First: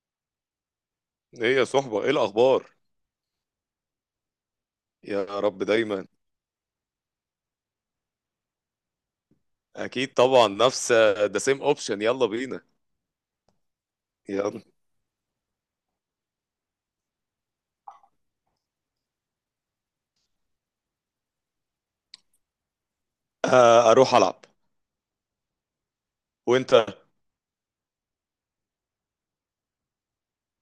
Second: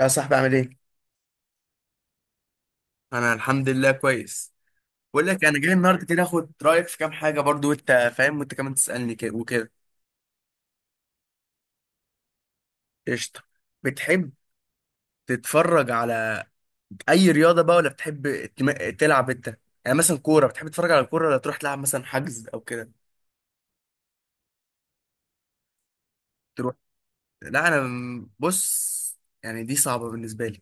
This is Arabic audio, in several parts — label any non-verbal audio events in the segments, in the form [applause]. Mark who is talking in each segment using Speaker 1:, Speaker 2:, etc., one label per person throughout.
Speaker 1: يا صاحبي عامل ايه؟
Speaker 2: ايه يا صحبة، ايه الاخبار؟
Speaker 1: انا الحمد لله كويس.
Speaker 2: يا
Speaker 1: بقول لك انا
Speaker 2: رب
Speaker 1: جاي النهارده
Speaker 2: دايما.
Speaker 1: كده اخد رايك في كام حاجه، برضو وانت فاهم وانت كمان تسالني كده وكده.
Speaker 2: اكيد طبعا، نفس ذا سيم اوبشن، يلا بينا.
Speaker 1: قشطه. بتحب
Speaker 2: يلا.
Speaker 1: تتفرج على اي رياضه بقى، ولا بتحب تلعب انت؟ يعني مثلا كوره، بتحب تتفرج على الكوره، ولا تروح تلعب مثلا حجز او كده؟
Speaker 2: آه، اروح العب.
Speaker 1: تروح.
Speaker 2: وانت؟
Speaker 1: لا انا بص، يعني دي صعبه بالنسبه لي.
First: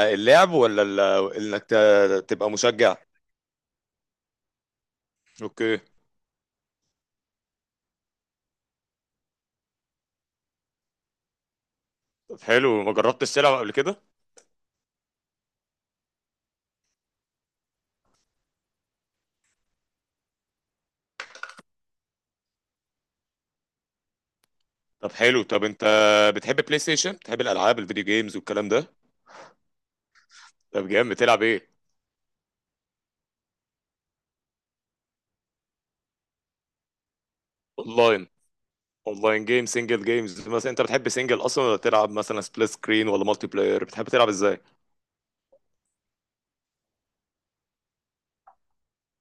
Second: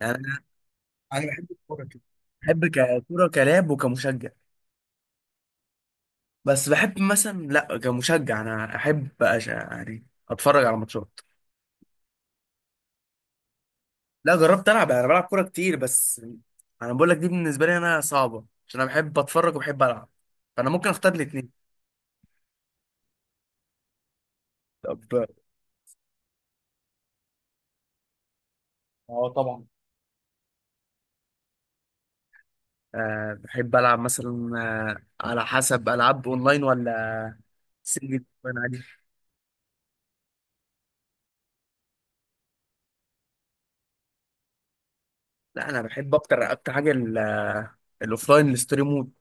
Speaker 1: يعني انا
Speaker 2: اللعب ولا
Speaker 1: انا بحب
Speaker 2: انك
Speaker 1: الكوره كده.
Speaker 2: ت- تبقى
Speaker 1: بحب
Speaker 2: مشجع.
Speaker 1: ككوره، كلاعب وكمشجع.
Speaker 2: اوكي.
Speaker 1: بس بحب مثلا، لا، كمشجع انا احب يعني اتفرج على ماتشات.
Speaker 2: طب حلو، ما جربتش تلعب قبل كده؟
Speaker 1: لا جربت العب، انا بلعب كوره كتير، بس انا بقول لك دي بالنسبه لي انا صعبه، عشان انا بحب اتفرج وبحب العب، فانا ممكن اختار الاثنين. طب.
Speaker 2: طب حلو، طب انت بتحب بلاي ستيشن، بتحب الالعاب الفيديو جيمز والكلام ده؟
Speaker 1: اه طبعا.
Speaker 2: طب جامد، بتلعب ايه؟
Speaker 1: أه بحب العب مثلا. أه على حسب، العاب اونلاين ولا سنجل،
Speaker 2: اونلاين.
Speaker 1: انا عادي.
Speaker 2: اونلاين جيم، سنجل جيمز، مثلا انت بتحب سنجل اصلا ولا تلعب مثلا سبليت سكرين ولا مالتي بلاير؟ بتحب تلعب ازاي؟
Speaker 1: لا انا بحب اكتر، حاجه الاوفلاين، الستوري مود.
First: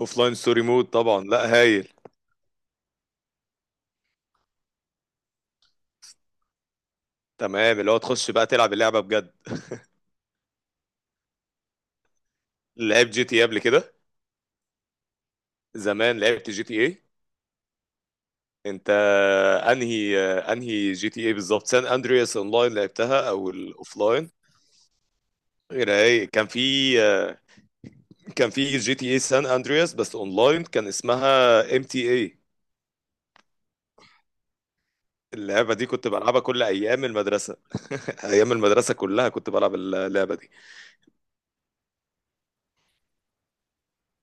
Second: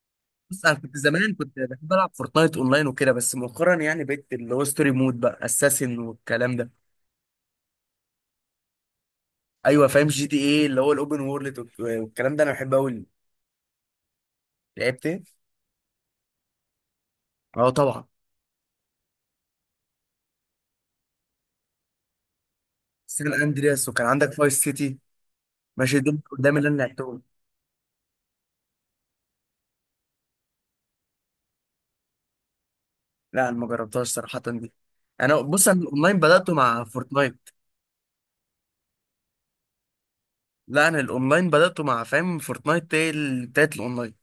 Speaker 2: اوفلاين ستوري
Speaker 1: بص انا
Speaker 2: مود
Speaker 1: كنت
Speaker 2: طبعا،
Speaker 1: زمان
Speaker 2: لا
Speaker 1: كنت
Speaker 2: هايل.
Speaker 1: بحب العب فورتنايت اونلاين وكده، بس مؤخرا يعني بقيت اللي هو ستوري مود بقى اساسن والكلام ده.
Speaker 2: تمام، اللي هو تخش بقى تلعب اللعبه بجد.
Speaker 1: ايوه فاهم، جي تي ايه، اللي هو الاوبن وورلد والكلام ده، انا بحبه قوي.
Speaker 2: لعب جي تي اي قبل كده؟
Speaker 1: لعبت إيه؟
Speaker 2: زمان لعبت جي تي اي.
Speaker 1: اه طبعا.
Speaker 2: انت، انهي انهي جي تي اي بالظبط؟ سان اندرياس؟ اونلاين لعبتها
Speaker 1: سان
Speaker 2: او
Speaker 1: اندرياس، وكان
Speaker 2: الاوفلاين؟
Speaker 1: عندك فايس سيتي.
Speaker 2: غير
Speaker 1: ماشي، دول
Speaker 2: ايه كان
Speaker 1: قدام اللي انا
Speaker 2: في؟
Speaker 1: لعبتهم.
Speaker 2: كان في جي تي اي سان اندرياس، بس اونلاين كان اسمها ام تي اي.
Speaker 1: لا انا ما جربتهاش صراحه دي. انا بص،
Speaker 2: اللعبه
Speaker 1: انا
Speaker 2: دي كنت
Speaker 1: الاونلاين
Speaker 2: بلعبها
Speaker 1: بداته
Speaker 2: كل
Speaker 1: مع
Speaker 2: ايام
Speaker 1: فورتنايت.
Speaker 2: المدرسه. [laughs] ايام المدرسه كلها كنت بلعب اللعبه دي.
Speaker 1: لا انا الاونلاين بداته مع، فاهم، فورتنايت هي بتاعت الاونلاين.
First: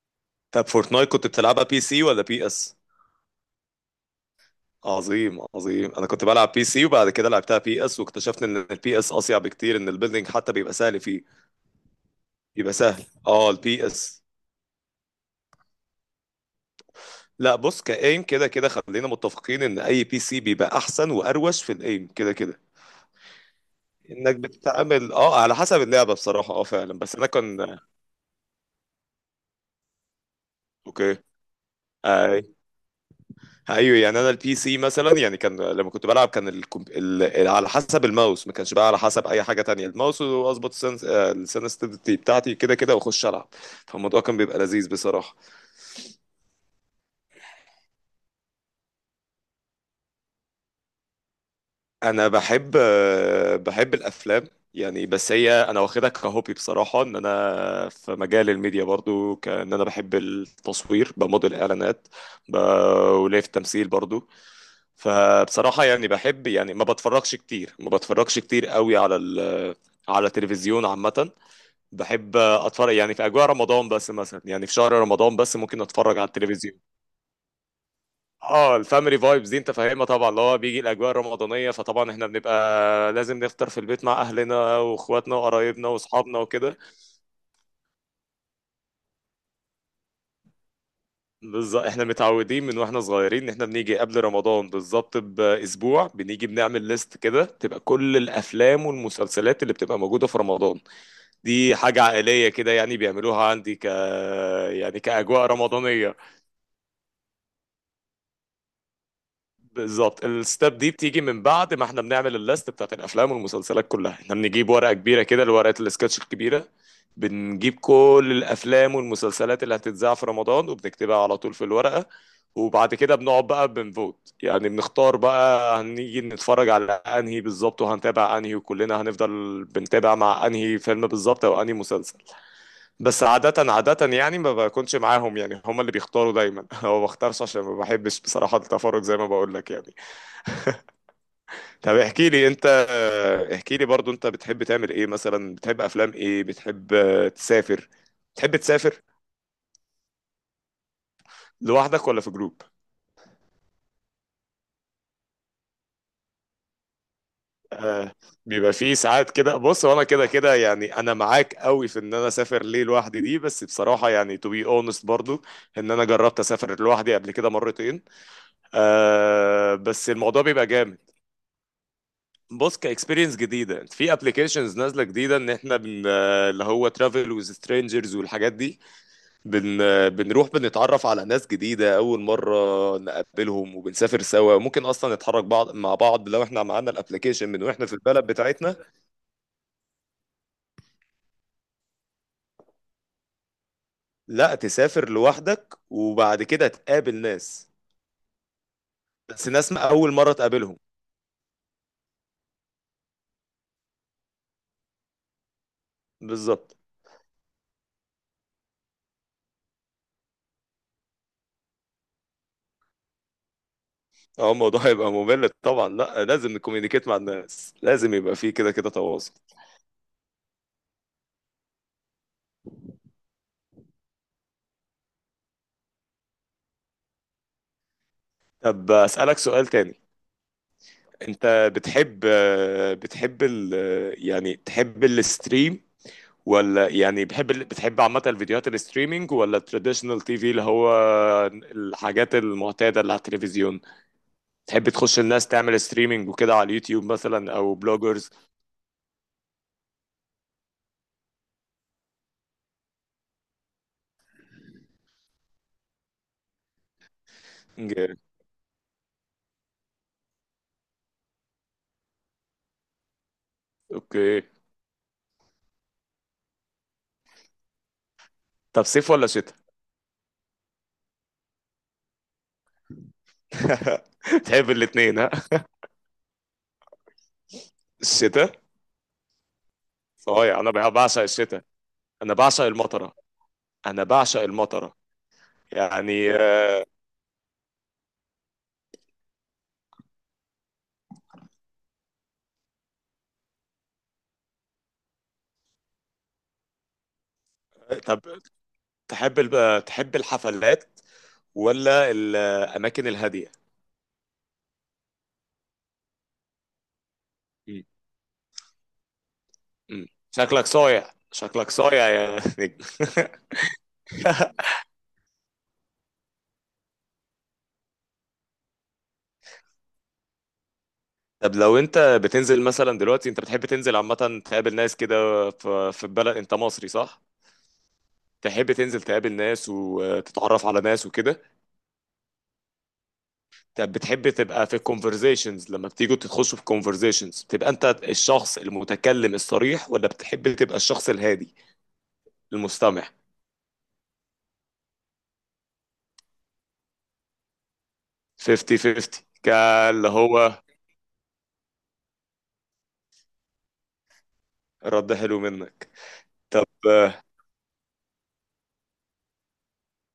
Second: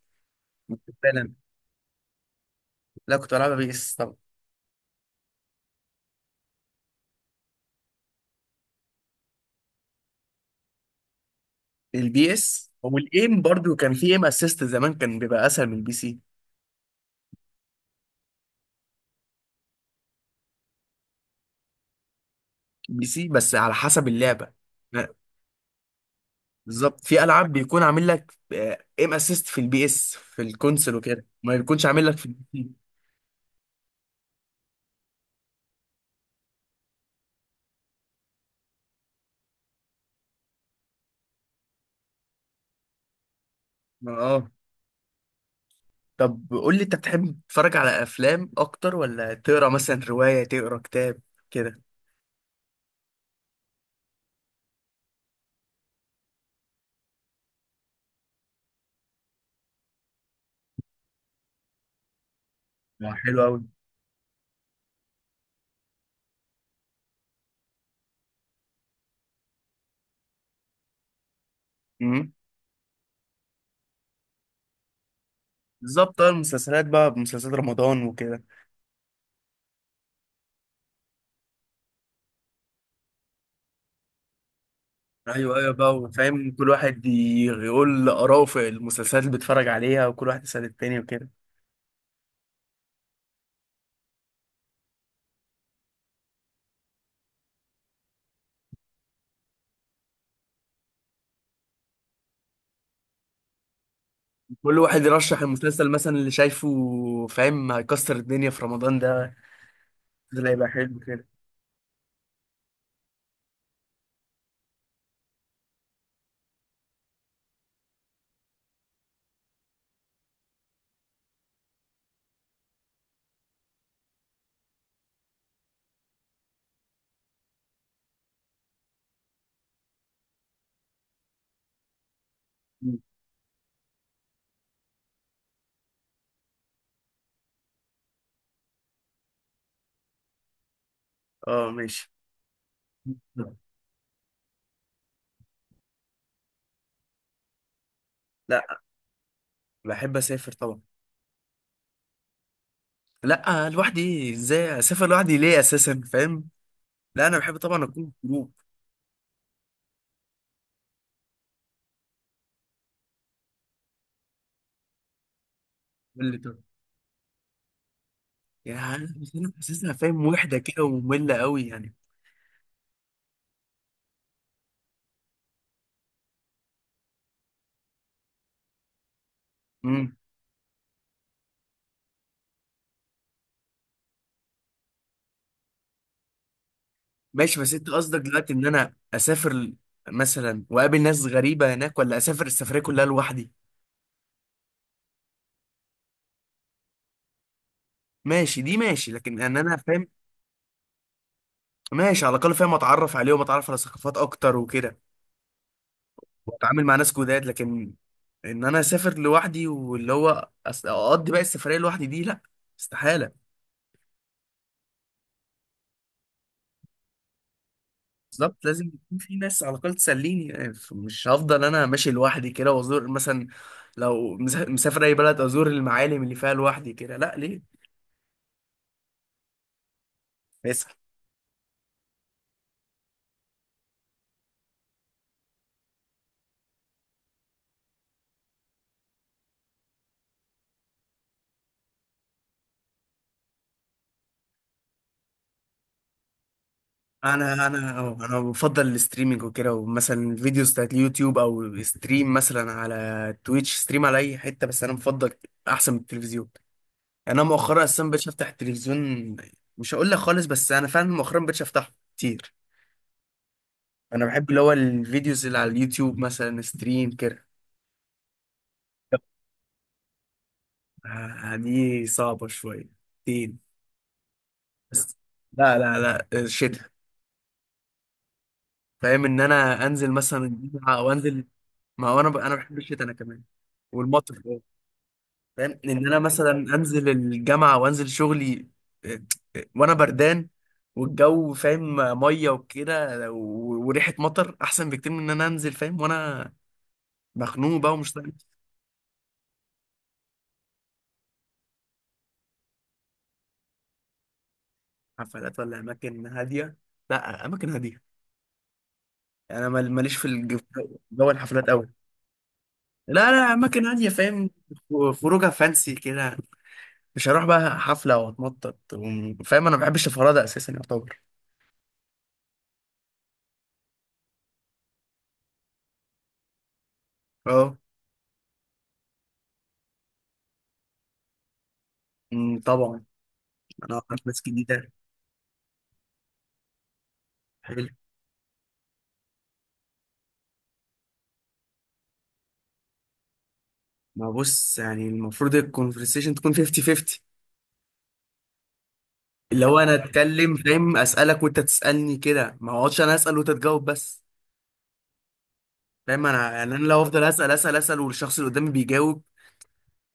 Speaker 2: طب فورتنايت كنت
Speaker 1: فعلا.
Speaker 2: بتلعبها بي سي ولا بي اس؟
Speaker 1: لا كنت بلعبها بي اس طبعا.
Speaker 2: عظيم عظيم. انا كنت بلعب بي سي وبعد كده لعبتها بي اس، واكتشفت ان البي اس اصيع بكتير، ان البيلدينج حتى بيبقى سهل فيه.
Speaker 1: البي اس
Speaker 2: بيبقى سهل
Speaker 1: والايم
Speaker 2: اه
Speaker 1: برضو
Speaker 2: البي
Speaker 1: كان في
Speaker 2: اس.
Speaker 1: ايم اسيست زمان، كان بيبقى اسهل من البي سي.
Speaker 2: لا بص، كايم كده كده خلينا متفقين ان اي بي سي بيبقى احسن واروش في الايم كده كده.
Speaker 1: بي سي، بس على حسب
Speaker 2: انك
Speaker 1: اللعبه.
Speaker 2: بتتعامل
Speaker 1: لا،
Speaker 2: على حسب اللعبه بصراحه، فعلا،
Speaker 1: بالظبط
Speaker 2: بس
Speaker 1: في
Speaker 2: انا
Speaker 1: العاب
Speaker 2: كان.
Speaker 1: بيكون عامل لك ايم اسيست في البي اس في الكونسل
Speaker 2: اوكي.
Speaker 1: وكده، ما بيكونش عامل لك في
Speaker 2: آه،
Speaker 1: البي سي.
Speaker 2: ايوه يعني انا البي سي مثلا، يعني كان لما كنت بلعب كان على حسب الماوس، ما كانش بقى على حسب اي حاجه تانية، الماوس، واظبط السنسitivity بتاعتي كده كده واخش العب. فالموضوع كان
Speaker 1: اه.
Speaker 2: بيبقى لذيذ بصراحه.
Speaker 1: طب قول لي، انت بتحب تتفرج على افلام اكتر، ولا تقرا مثلا روايه، تقرا كتاب كده؟
Speaker 2: انا بحب، الافلام. يعني بس هي انا واخدها كهوبي بصراحه، ان انا في مجال الميديا برضو، كان انا بحب التصوير بموديل اعلانات. ب...
Speaker 1: حلو
Speaker 2: وليا في
Speaker 1: قوي.
Speaker 2: التمثيل برضو. فبصراحة يعني بحب، يعني ما بتفرجش كتير قوي على التلفزيون عامة.
Speaker 1: امم
Speaker 2: بحب اتفرج يعني في اجواء رمضان بس، مثلا يعني في شهر رمضان بس ممكن اتفرج
Speaker 1: بالظبط،
Speaker 2: على
Speaker 1: اه،
Speaker 2: التلفزيون.
Speaker 1: المسلسلات بقى، مسلسلات رمضان وكده.
Speaker 2: اه الفاميلي فايبز دي انت فاهمها طبعا، اللي هو بيجي الاجواء الرمضانية، فطبعا احنا بنبقى لازم نفطر في البيت مع اهلنا واخواتنا
Speaker 1: ايوه ايوه،
Speaker 2: وقرايبنا
Speaker 1: بقى
Speaker 2: واصحابنا
Speaker 1: فاهم، كل
Speaker 2: وكده.
Speaker 1: واحد يقول اراءه في المسلسلات اللي بيتفرج عليها، وكل واحد يسأل التاني وكده.
Speaker 2: بالظبط احنا متعودين من واحنا صغيرين ان احنا بنيجي قبل رمضان بالظبط باسبوع، بنيجي بنعمل ليست كده تبقى كل الافلام والمسلسلات اللي بتبقى موجودة في رمضان. دي حاجة عائلية كده، يعني بيعملوها عندي
Speaker 1: كل
Speaker 2: يعني
Speaker 1: واحد يرشح
Speaker 2: كأجواء
Speaker 1: المسلسل
Speaker 2: رمضانية.
Speaker 1: مثلا اللي شايفه، فاهم، هيكسر الدنيا في رمضان ده.
Speaker 2: بالظبط،
Speaker 1: ده يبقى
Speaker 2: الستاب دي
Speaker 1: حلو
Speaker 2: بتيجي
Speaker 1: كده.
Speaker 2: من بعد ما احنا بنعمل الليست بتاعت الأفلام والمسلسلات كلها. احنا بنجيب ورقة كبيرة كده، الورقة السكتش الكبيرة، بنجيب كل الأفلام والمسلسلات اللي هتتذاع في رمضان وبنكتبها على طول في الورقة. وبعد كده بنقعد بقى بنفوت، يعني بنختار بقى هنيجي نتفرج على انهي بالظبط وهنتابع انهي، وكلنا هنفضل بنتابع مع انهي فيلم بالظبط او انهي مسلسل.
Speaker 1: مم.
Speaker 2: بس عادة يعني ما بكونش معاهم، يعني هما اللي بيختاروا دايما. [laughs] هو ما بختارش عشان ما بحبش بصراحة التفرج، زي ما بقول لك يعني.
Speaker 1: اه
Speaker 2: طب
Speaker 1: ماشي.
Speaker 2: احكي لي انت، احكي لي برضو، انت بتحب تعمل ايه، مثلا بتحب افلام ايه، بتحب تسافر؟ بتحب
Speaker 1: لا
Speaker 2: تسافر
Speaker 1: بحب اسافر طبعا.
Speaker 2: لوحدك ولا في جروب؟
Speaker 1: لا، لوحدي؟ ازاي اسافر لوحدي؟ ليه اساسا، فاهم؟ لا انا بحب طبعا اكون
Speaker 2: آه،
Speaker 1: في جروب.
Speaker 2: بيبقى فيه ساعات كده، بص وانا كده كده يعني انا معاك قوي في ان انا اسافر ليه لوحدي دي، بس بصراحة يعني to be honest برضو ان انا
Speaker 1: واللي،
Speaker 2: جربت
Speaker 1: طب،
Speaker 2: اسافر لوحدي قبل كده مرتين.
Speaker 1: يعني بس انا
Speaker 2: آه،
Speaker 1: حاسسها،
Speaker 2: بس
Speaker 1: فاهم،
Speaker 2: الموضوع
Speaker 1: وحده
Speaker 2: بيبقى
Speaker 1: كده
Speaker 2: جامد.
Speaker 1: وممله قوي يعني.
Speaker 2: بص، كاكسبيرينس جديده في ابلكيشنز نازله جديده، ان احنا اللي هو ترافل وذ سترينجرز والحاجات دي، بن
Speaker 1: امم،
Speaker 2: بنروح بنتعرف على ناس جديده اول مره نقابلهم وبنسافر سوا، ممكن اصلا نتحرك بعض مع بعض لو احنا معانا الابلكيشن
Speaker 1: ماشي،
Speaker 2: من
Speaker 1: بس
Speaker 2: واحنا
Speaker 1: انت
Speaker 2: في
Speaker 1: قصدك
Speaker 2: البلد
Speaker 1: دلوقتي ان
Speaker 2: بتاعتنا.
Speaker 1: انا اسافر مثلا واقابل ناس غريبه هناك، ولا اسافر السفريه كلها لوحدي؟
Speaker 2: لا، تسافر لوحدك وبعد كده تقابل ناس.
Speaker 1: ماشي، دي ماشي، لكن
Speaker 2: بس
Speaker 1: ان
Speaker 2: ناس
Speaker 1: انا،
Speaker 2: ما
Speaker 1: فاهم،
Speaker 2: اول مره تقابلهم.
Speaker 1: ماشي على الاقل، فاهم، اتعرف عليهم، اتعرف على ثقافات اكتر وكده،
Speaker 2: بالظبط.
Speaker 1: واتعامل مع ناس جداد. لكن ان انا اسافر لوحدي واللي هو اقضي بقى السفريه لوحدي، دي لا، استحاله.
Speaker 2: اه الموضوع [laughs] هيبقى ممل طبعا، لا لازم نكوميونيكيت مع الناس، لازم يبقى فيه
Speaker 1: بالظبط،
Speaker 2: كده
Speaker 1: لازم
Speaker 2: كده
Speaker 1: يكون
Speaker 2: تواصل.
Speaker 1: في ناس على الأقل تسليني، يعني مش هفضل أنا ماشي لوحدي كده وأزور مثلا، لو مسافر أي بلد، أزور المعالم اللي فيها لوحدي كده؟ لا، ليه؟
Speaker 2: طب اسالك سؤال تاني.
Speaker 1: اسأل.
Speaker 2: انت بتحب بتحب ال يعني تحب الستريم، ولا يعني بتحب عامة الفيديوهات؟ الستريمينج ولا التراديشنال تي في، اللي هو الحاجات المعتادة اللي على التلفزيون؟ تحب تخش الناس تعمل ستريمينج وكده على اليوتيوب مثلا
Speaker 1: أنا
Speaker 2: او
Speaker 1: أنا أو
Speaker 2: بلوجرز؟
Speaker 1: أنا بفضل الاستريمينج وكده، ومثلا فيديوز بتاعت اليوتيوب، أو ستريم مثلا على تويتش، ستريم على أي حتة، بس أنا بفضل أحسن من التلفزيون. يعني أنا مؤخرا أصلا مبقتش أفتح التلفزيون. مش هقول لك خالص، بس أنا فعلا مؤخرا مبقتش أفتحه كتير. أنا
Speaker 2: اوكي.
Speaker 1: بحب اللي هو الفيديوز اللي على اليوتيوب مثلا، ستريم كده.
Speaker 2: طب صيف ولا شتاء؟
Speaker 1: دي صعبة شوية. تين.
Speaker 2: [laughs] تحب
Speaker 1: بس،
Speaker 2: الاتنين ها.
Speaker 1: لا، لا الشتاء.
Speaker 2: الشتاء.
Speaker 1: فاهم ان انا انزل مثلا
Speaker 2: صحيح، انا بع-
Speaker 1: الجامعة او
Speaker 2: بعشق
Speaker 1: انزل،
Speaker 2: الشتاء.
Speaker 1: ما هو انا
Speaker 2: انا
Speaker 1: انا
Speaker 2: بعشق
Speaker 1: بحب الشتاء انا
Speaker 2: المطرة،
Speaker 1: كمان.
Speaker 2: انا بعشق
Speaker 1: والمطر.
Speaker 2: المطرة،
Speaker 1: فاهم ان انا
Speaker 2: يعني
Speaker 1: مثلا انزل الجامعة وانزل شغلي، آه، وانا بردان، والجو، فاهم، مية وكده، وريحة مطر احسن بكتير من ان انا انزل، فاهم، وانا مخنوق بقى ومش
Speaker 2: طب
Speaker 1: طايق.
Speaker 2: تحب تحب الحفلات ولا الأماكن الهادية؟
Speaker 1: حفلات ولا اماكن هادية؟ لا اماكن
Speaker 2: مم.
Speaker 1: هادية. انا
Speaker 2: مم.
Speaker 1: ماليش في
Speaker 2: شكلك صايع،
Speaker 1: جو الحفلات
Speaker 2: شكلك
Speaker 1: قوي.
Speaker 2: صايع يا نجم.
Speaker 1: لا لا، اماكن هاديه، فاهم،
Speaker 2: [laughs]
Speaker 1: خروجه فانسي كده، مش هروح بقى حفله واتنطط فاهم انا ما بحبش الفرادة اساسا، يعتبر.
Speaker 2: طب لو أنت بتنزل مثلا دلوقتي أنت بتحب تنزل عامة تقابل ناس كده في البلد؟ أنت مصري صح؟
Speaker 1: اه.
Speaker 2: تحب تنزل تقابل ناس وتتعرف على ناس وكده؟
Speaker 1: أمم، طبعا.
Speaker 2: طب
Speaker 1: انا اعرف
Speaker 2: بتحب
Speaker 1: ناس
Speaker 2: تبقى في
Speaker 1: جديده،
Speaker 2: الكونفرزيشنز، لما بتيجوا تخشوا في كونفرزيشنز بتبقى أنت
Speaker 1: حلو.
Speaker 2: الشخص المتكلم الصريح ولا بتحب تبقى الشخص الهادي المستمع؟
Speaker 1: ما بص يعني، المفروض الكونفرسيشن تكون 50 50،
Speaker 2: 50 50
Speaker 1: اللي هو انا
Speaker 2: كاللي
Speaker 1: اتكلم،
Speaker 2: هو.
Speaker 1: فاهم، اسالك وانت تسالني كده، ما اقعدش انا اسال وانت تجاوب بس.
Speaker 2: رد حلو منك.
Speaker 1: فاهم؟ انا
Speaker 2: طب
Speaker 1: يعني انا لو افضل اسال اسال اسال، والشخص اللي قدامي بيجاوب،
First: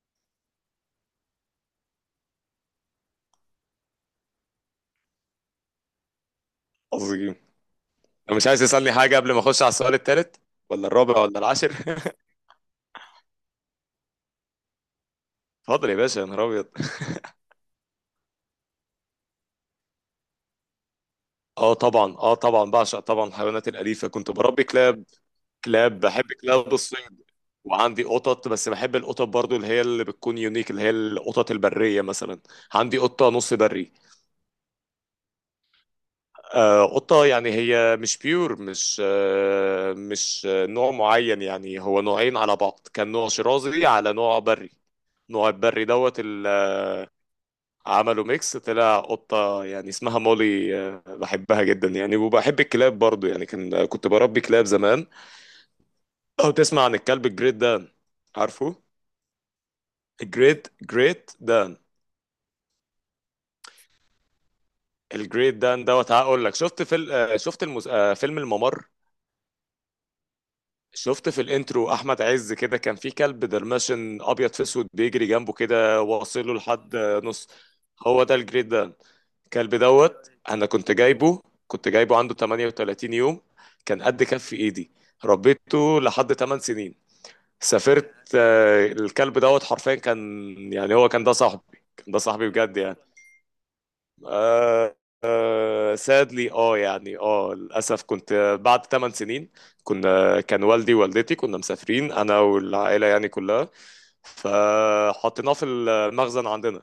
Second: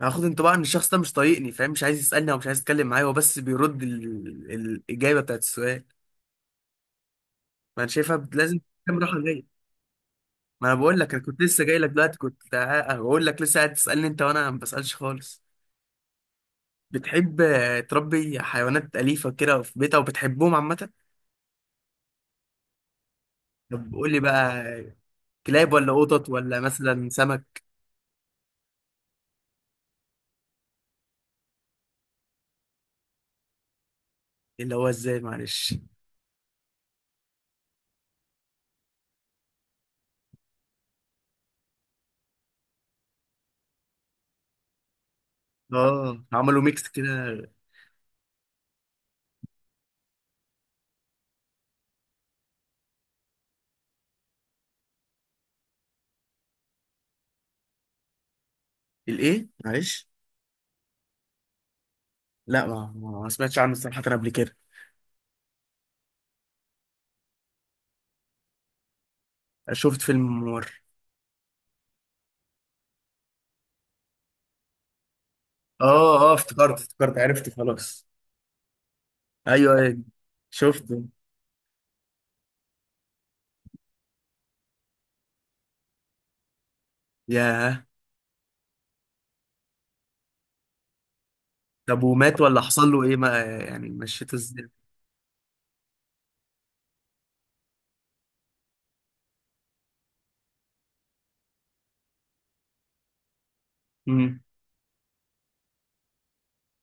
Speaker 1: هاخد انطباع ان الشخص ده مش طايقني، فاهم، مش عايز يسالني او مش عايز يتكلم معايا، هو بس بيرد الاجابه بتاعت السؤال.
Speaker 2: عظيم،
Speaker 1: ما انا شايفها
Speaker 2: لو مش
Speaker 1: لازم.
Speaker 2: عايز تسألني
Speaker 1: كام
Speaker 2: حاجة
Speaker 1: راحه
Speaker 2: قبل ما
Speaker 1: جايه؟
Speaker 2: أخش على السؤال التالت
Speaker 1: ما انا
Speaker 2: ولا
Speaker 1: بقول لك،
Speaker 2: الرابع
Speaker 1: انا
Speaker 2: ولا
Speaker 1: كنت لسه
Speaker 2: العاشر.
Speaker 1: جاي لك
Speaker 2: [laughs]
Speaker 1: دلوقتي كنت هقول لك، لسه قاعد تسالني انت وانا ما بسالش خالص.
Speaker 2: اتفضل يا باشا يا نهار أبيض.
Speaker 1: بتحب تربي حيوانات اليفه كده في بيتها، وبتحبهم عامه؟
Speaker 2: أه طبعا، أه طبعا بعشق طبعا الحيوانات
Speaker 1: طب
Speaker 2: الأليفة،
Speaker 1: قول لي
Speaker 2: كنت
Speaker 1: بقى،
Speaker 2: بربي كلاب.
Speaker 1: كلاب ولا
Speaker 2: كلاب، بحب
Speaker 1: قطط ولا
Speaker 2: كلاب
Speaker 1: مثلا
Speaker 2: الصيد
Speaker 1: سمك؟
Speaker 2: وعندي قطط، بس بحب القطط برضو اللي هي اللي بتكون يونيك، اللي هي القطط البرية مثلا. عندي قطة نص بري.
Speaker 1: اللي هو ازاي، معلش؟
Speaker 2: آه قطة يعني هي مش بيور، مش نوع معين، يعني هو نوعين على بعض، كان نوع شرازي على نوع بري. نوع البري دوت،
Speaker 1: اه، عملوا ميكس كده.
Speaker 2: عملوا ميكس طلع قطة، يعني اسمها مولي، بحبها جدا يعني. وبحب الكلاب برضو يعني، كان كنت بربي كلاب زمان. او تسمع عن الكلب الجريت دان؟ عارفه؟
Speaker 1: الايه، معلش؟
Speaker 2: الجريت دان.
Speaker 1: لا ما ما سمعتش عنه صراحه قبل كده.
Speaker 2: الجريت دان دوت، هقول لك. شفت في ال- آه، شفت المس... آه، فيلم الممر.
Speaker 1: شفت فيلم ممر؟
Speaker 2: شفت في الانترو احمد عز كده، كان في كلب درماشن ابيض في اسود بيجري جنبه كده،
Speaker 1: اه اه،
Speaker 2: واصله
Speaker 1: افتكرت،
Speaker 2: لحد
Speaker 1: افتكرت،
Speaker 2: نص.
Speaker 1: عرفت خلاص.
Speaker 2: هو ده الجريت دان. كلب
Speaker 1: ايوه ايوه،
Speaker 2: دوت انا كنت
Speaker 1: شفته.
Speaker 2: جايبه، عنده 38 يوم، كان قد كف ايدي، ربيته لحد 8 سنين.
Speaker 1: ياه.
Speaker 2: سافرت، الكلب دوت حرفيا كان، يعني هو
Speaker 1: طب
Speaker 2: كان ده
Speaker 1: ومات
Speaker 2: صاحبي
Speaker 1: ولا
Speaker 2: بجد
Speaker 1: حصل
Speaker 2: يعني.
Speaker 1: له ايه؟ ما يعني مشيته ازاي؟
Speaker 2: آه سادلي، يعني للاسف كنت بعد 8 سنين، كان والدي ووالدتي، كنا مسافرين انا والعائله يعني كلها،
Speaker 1: امم
Speaker 2: فحطيناه في المخزن عندنا،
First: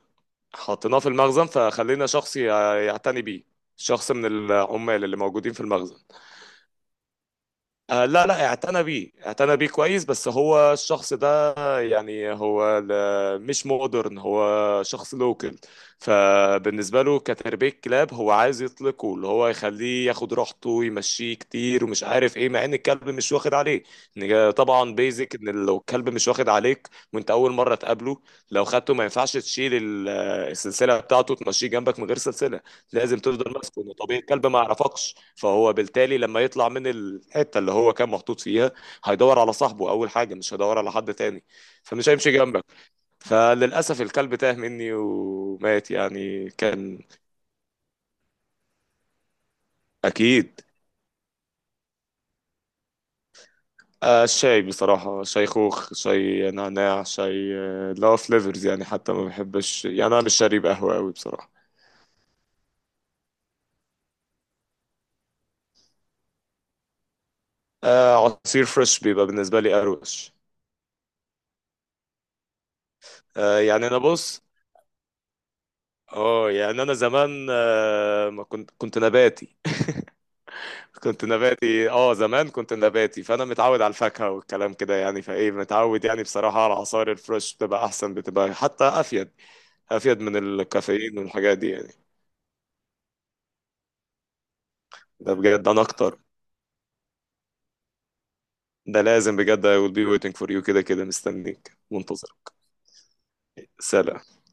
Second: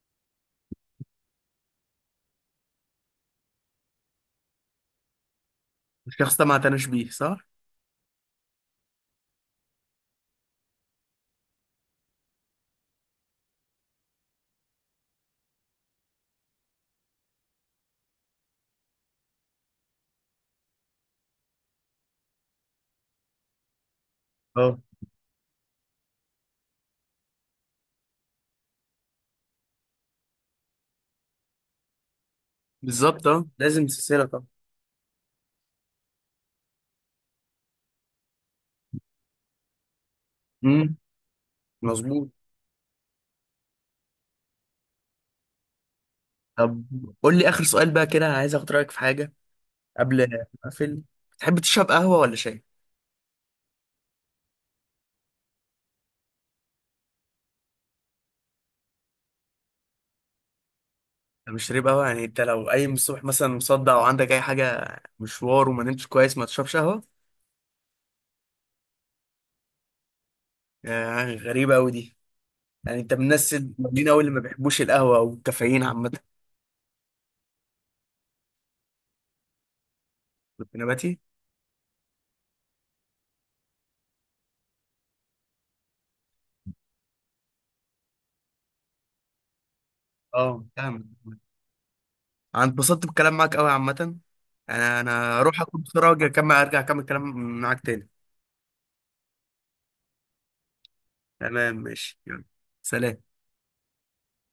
Speaker 2: حطيناه في المخزن فخلينا شخص يعتني بيه، شخص من العمال اللي موجودين في المخزن.
Speaker 1: الشخص ده ما اعتناش بيه، صح؟
Speaker 2: آه لا لا، اعتنى بيه، كويس، بس هو الشخص ده يعني هو مش مودرن، هو شخص لوكل. فبالنسبة له كتربية كلاب هو عايز يطلقه، اللي هو يخليه ياخد راحته ويمشيه كتير ومش عارف ايه، مع ان الكلب مش واخد عليه.
Speaker 1: اه
Speaker 2: طبعا بيزك ان لو الكلب مش واخد عليك وانت اول مرة تقابله، لو خدته ما ينفعش تشيل السلسلة بتاعته تمشيه جنبك من غير سلسلة. لازم
Speaker 1: بالظبط، اه،
Speaker 2: تفضل ماسكه،
Speaker 1: لازم
Speaker 2: انه طبيعي
Speaker 1: سلسلة طبعا.
Speaker 2: الكلب ما يعرفكش، فهو بالتالي لما يطلع من الحته اللي هو كان محطوط فيها هيدور على صاحبه اول حاجه، مش هيدور على
Speaker 1: امم،
Speaker 2: حد تاني. فمش
Speaker 1: مظبوط.
Speaker 2: هيمشي جنبك. فللاسف الكلب تاه مني ومات، يعني
Speaker 1: طب
Speaker 2: كان.
Speaker 1: قول لي اخر سؤال بقى كده، عايز اخد رايك في حاجه قبل ما
Speaker 2: اكيد.
Speaker 1: اقفل. تحب تشرب قهوه ولا شاي؟
Speaker 2: آه الشاي بصراحة، شاي خوخ، شاي نعناع، شاي اللي هو فليفرز يعني، حتى ما بحبش يعني، أنا مش شارب قهوة أوي بصراحة.
Speaker 1: انا مش شارب قهوه، يعني انت لو قايم الصبح مثلا مصدع، او عندك اي حاجه، مشوار، وما نمتش كويس، ما تشربش قهوه؟
Speaker 2: آه عصير فريش بيبقى بالنسبة لي أروش.
Speaker 1: آه، غريبه قوي دي. يعني انت من الناس
Speaker 2: آه يعني أنا
Speaker 1: القليلين قوي اللي ما
Speaker 2: بص،
Speaker 1: بيحبوش القهوة والكافيين عامة.
Speaker 2: اه يعني انا زمان آه، ما كنت كنت نباتي.
Speaker 1: كنت
Speaker 2: [laughs]
Speaker 1: نباتي.
Speaker 2: كنت نباتي، زمان كنت نباتي، فانا متعود على الفاكهه والكلام كده يعني، فايه متعود يعني بصراحه على عصائر الفريش، بتبقى احسن، بتبقى حتى افيد، من
Speaker 1: اه فاهم.
Speaker 2: الكافيين والحاجات دي يعني.
Speaker 1: انا اتبسطت بالكلام معاك قوي عامة. انا
Speaker 2: ده
Speaker 1: انا اروح
Speaker 2: بجد
Speaker 1: اكل
Speaker 2: انا
Speaker 1: بسرعة
Speaker 2: اكتر،
Speaker 1: واجي اكمل، ارجع اكمل كلام معاك تاني.
Speaker 2: ده لازم بجد I will be waiting for you، كده كده
Speaker 1: تمام،
Speaker 2: مستنيك
Speaker 1: ماشي،
Speaker 2: منتظر.
Speaker 1: يلا. سلام.
Speaker 2: سلام.